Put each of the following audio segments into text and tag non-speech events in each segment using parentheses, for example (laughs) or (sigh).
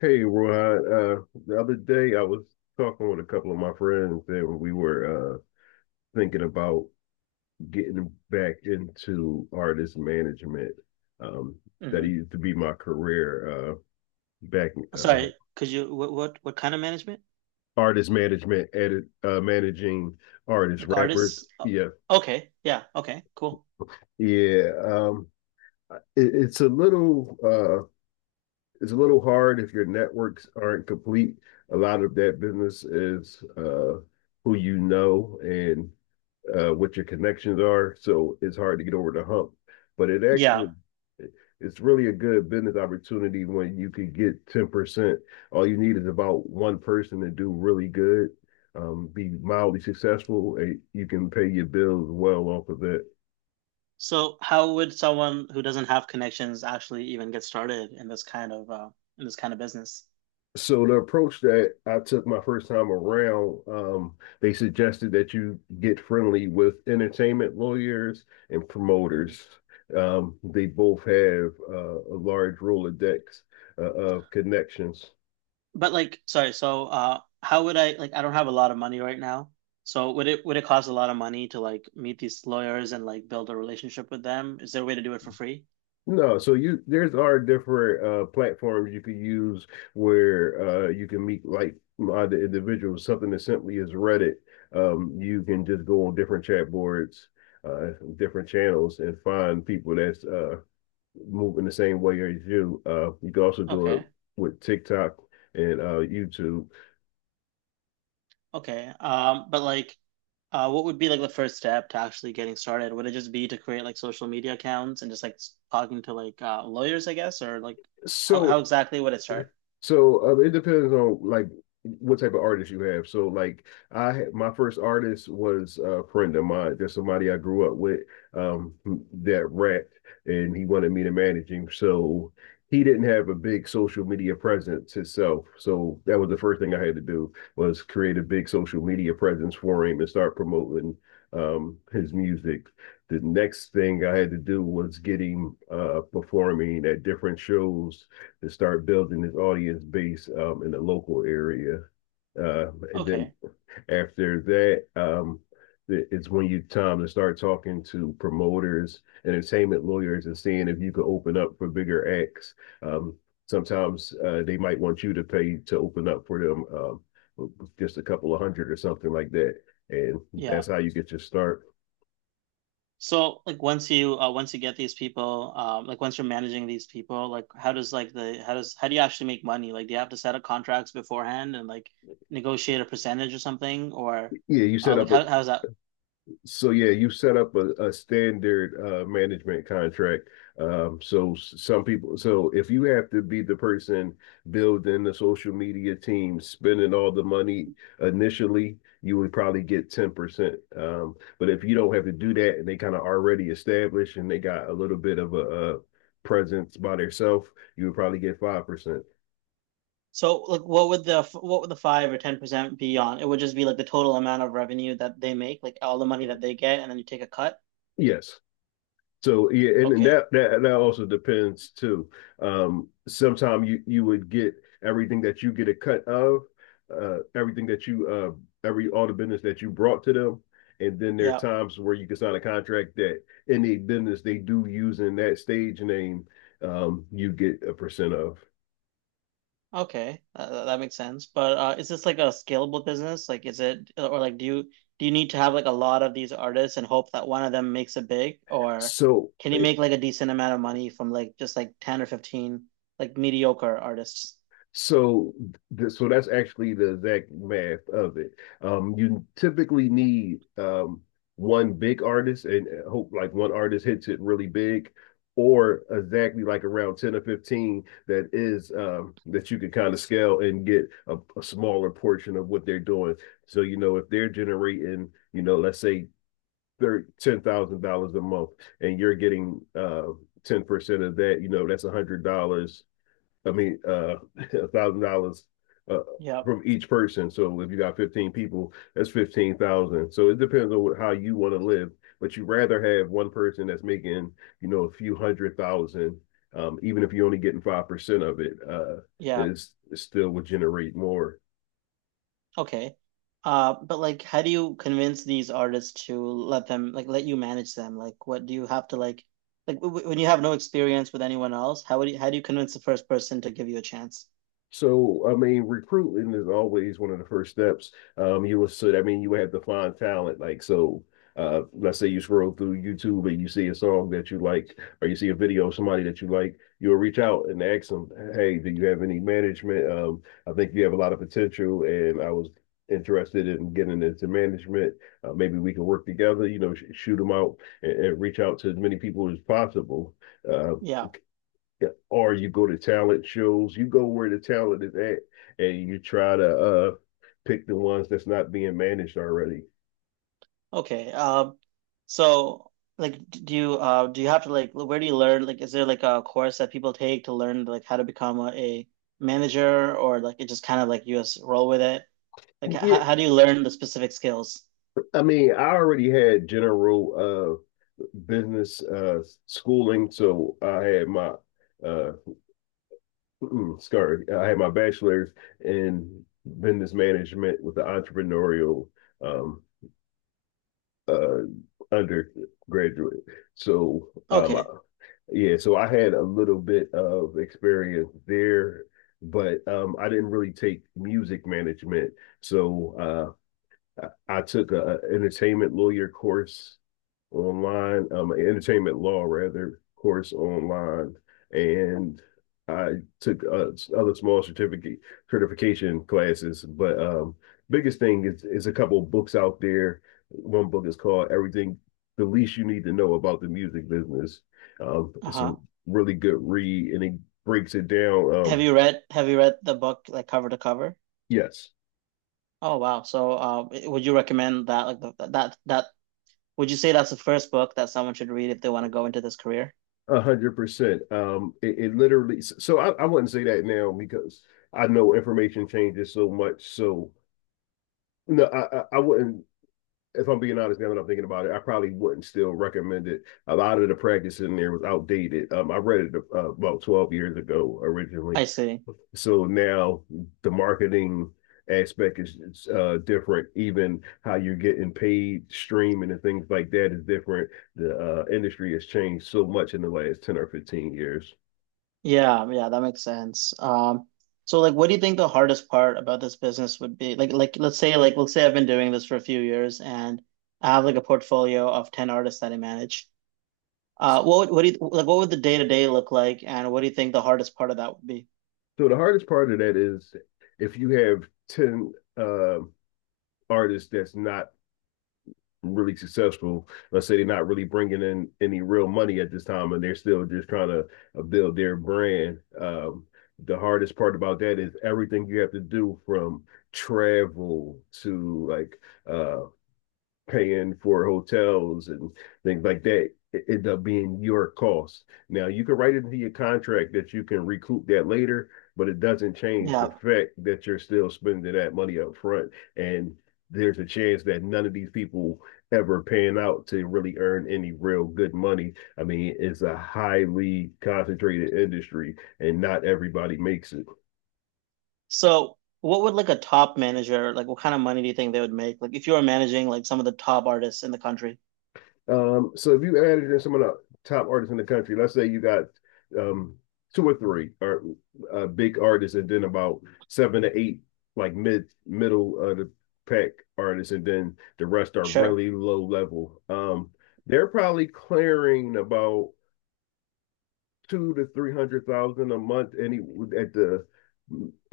Hey, Rod. The other day I was talking with a couple of my friends and we were thinking about getting back into artist management. Um, that Hmm. used to be my career back uh, Sorry, could you what kind of management? artist management, edit, managing artists, Like rappers. artists? Oh, Yeah, okay, yeah, okay, cool. yeah. It's a little, it's a little hard if your networks aren't complete. A lot of that business is who you know and what your connections are. So it's hard to get over the hump. But Yeah. it's really a good business opportunity when you could get 10%. All you need is about one person to do really good, be mildly successful, and you can pay your bills well off of that. So how would someone who doesn't have connections actually even get started in this kind of business? So the approach that I took my first time around, they suggested that you get friendly with entertainment lawyers and Hmm. promoters. They both have a large Rolodex of connections. But like, sorry, so how would I like I don't have a lot of money right now. So would it cost a lot of money to like meet these lawyers and like build a relationship with them? Is there a way to do it for free? No, so you there's are different platforms you could use where you can meet like-minded individuals. Something as simply as Reddit, you can just go on different chat boards, uh, different channels, and find people that's move in the same way as you. You can also do it Okay. with TikTok and YouTube. Okay. But like, what would be like the first step to actually getting started? Would it just be to create like social media accounts and just like talking to like lawyers, I guess, or like how So exactly would it start? So it depends on like what type of artist you have. So like my first artist was a friend of mine, just somebody I grew up with um that rapped and he wanted me to manage him. So he didn't have a big social media presence himself. So that was the first thing I had to do was create a big social media presence for him and start promoting his music. The next thing I had to do was get him performing at different shows to start building his audience base in the local area. And then Okay. after that, it's when you time to start talking to promoters, entertainment lawyers, and seeing if you could open up for bigger acts. Um, sometimes they might want you to pay to open up for them, just a couple of hundred or something like that, and Yeah. that's how you get your start. So like once you get these people, like once you're managing these people, like how does like the how does how do you actually make money? Like do you have to set up contracts beforehand and like negotiate a percentage or something, or Yeah, you set like up a how does that. So yeah, you set up a standard management contract. So some people, so if you have to be the person building the social media team, spending all the money initially, you would probably get 10%. But if you don't have to do that and they kind of already established and they got a little bit of a, presence by themselves, you would probably get 5%. So, like, what would the 5 or 10% be on? It would just be like the total amount of revenue that they make, like all the money that they get, and then you take a cut. Yes. So yeah, and Okay, that also depends too. Sometimes you would get everything that you get a cut of, every all the business that you brought to them, and then there are yeah, times where you can sign a contract that any business they do using that stage name, you get a percent of. okay, that makes sense. But is this like a scalable business? Like, is it, or like do you need to have like a lot of these artists and hope that one of them makes it big, or So can you make like a decent amount of money from like just like 10 or 15 like mediocre artists? So, so that's actually the exact math of it. You typically need one big artist, and hope like one artist hits it really big, or exactly like around 10 or 15 that is that you can kind of scale and get a smaller portion of what they're doing. So, you know, if they're generating, you know, let's say $10,000 a month, and you're getting 10% of that, you know, that's a hundred dollars I mean, (laughs) $1,000 uh, Yep. from each person. So if you got 15 people, that's 15,000. So it depends on how you want to live, but you rather have one person that's making, you know, a few hundred thousand, even if you're only getting 5% of it, Yeah. is still would generate more. Okay. But like, how do you convince these artists to let them like let you manage them? Like, what do you have to when you have no experience with anyone else? How do you convince the first person to give you a chance? So, I mean, recruiting is always one of the first steps. So I mean, you have to find talent. Like, so, let's say you scroll through YouTube and you see a song that you like, or you see a video of somebody that you like, you'll reach out and ask them, "Hey, do you have any management? I think you have a lot of potential, and I was interested in getting into management. Maybe we can work together. You know, sh shoot them out and reach out to as many people as possible." Uh, Yeah. yeah. Or you go to talent shows, you go where the talent is at, and you try to pick the ones that's not being managed already. Okay. So like, do you have to like where do you learn? Like, is there like a course that people take to learn like how to become a manager, or like it just kind of like you just roll with it? Like, h Yeah, how do you learn the specific skills? I mean, I already had general business schooling, so uh I had my bachelor's in business management with the entrepreneurial um uh undergraduate. So um Okay. Yeah, so I had a little bit of experience there, but I didn't really take music management. So I took a entertainment law rather course online, and I took other small certificate certification classes. But biggest thing is a couple of books out there. One book is called Everything the Least You Need to Know About the Music Business. It's a Uh-huh. really good read, and it breaks it down. Have you read the book like cover to cover? Yes, Oh, wow. So would you recommend that like the, that would you say that's the first book that someone should read if they want to go into this career? 100%. It, it literally. So I wouldn't say that now because I know information changes so much. So no, I wouldn't. If I'm being honest, now that I'm thinking about it, I probably wouldn't still recommend it. A lot of the practice in there was outdated. I read it about 12 years ago originally. I see. So now the marketing aspect is different. Even how you're getting paid, streaming, and things like that is different. The industry has changed so much in the last 10 or 15 years. Yeah, yeah, that makes sense. So like what do you think the hardest part about this business would be? Like let's say I've been doing this for a few years and I have like a portfolio of 10 artists that I manage. What would, what do you, like what would the day-to-day look like, and what do you think the hardest part of that would be? So the hardest part of that is if you have 10 artists that's not really successful, let's say they're not really bringing in any real money at this time, and they're still just trying to build their brand. The hardest part about that is everything you have to do from travel to like uh, paying for hotels and things like that it end up being your cost. Now you can write it into your contract that you can recoup that later, but it doesn't change the Yeah. fact that you're still spending that money up front. And there's a chance that none of these people ever pan out to really earn any real good money. I mean, it's a highly concentrated industry and not everybody makes it. So, what would like a top manager, like what kind of money do you think they would make? Like if you were managing like some of the top artists in the country. So if you added in some of the top artists in the country, let's say you got um two or three or big artists, and then about 7 to 8 like middle of the pack artists, and then the rest are Sure. really low level. They're probably clearing about two to three hundred thousand a month, any at the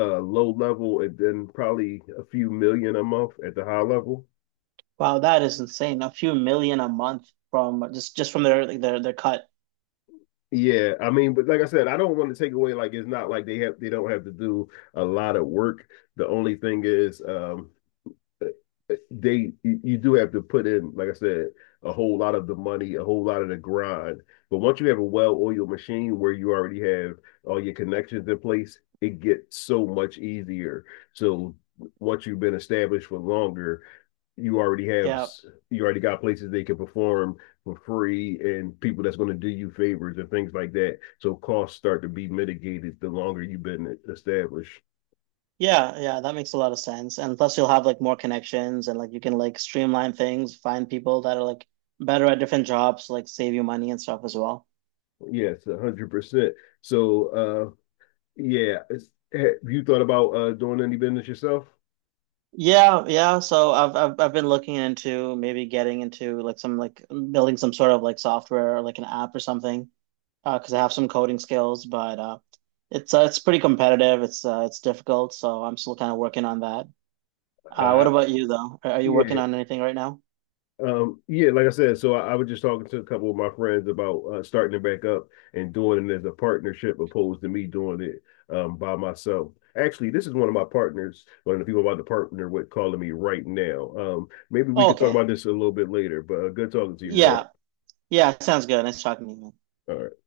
low level, and then probably a few million a month at the high level. Wow, that is insane. A few million a month from just from their like, their cut. Yeah, I mean, but like I said, I don't want to take away like it's not like they have they don't have to do a lot of work. The only thing is eh, eh, they you you do have to put in, like I said, a whole lot of the money, a whole lot of the grind. But once you have a well-oiled machine where you already have all your connections in place, it gets so much easier. So once you've been established for longer, you already have Yeah. you already got places they can perform for free and people that's going to do you favors and things like that. So costs start to be mitigated the longer you've been established. Yeah, yeah, that makes a lot of sense. And plus you'll have like more connections, and like you can like streamline things, find people that are like better at different jobs, like save you money and stuff as well. Yes, 100%. So yeah, it's, have you thought about doing any business yourself? Yeah, yeah. So I've been looking into maybe getting into like some like building some sort of like software or like an app or something, because I have some coding skills, but it's pretty competitive. It's difficult, so I'm still kind of working on that. What Uh about you though? Are you working yeah, on anything right now? Yeah, like I said, so I was just talking to a couple of my friends about starting it back up and doing it as a partnership opposed to me doing it by myself. Actually, this is one of my partners, one of the people I'm about to partner with calling me right now. Maybe we Oh, could talk okay. about this a little bit later, but good talking to you, Ron. Yeah. Yeah, sounds good. Nice talking to you, man. All right.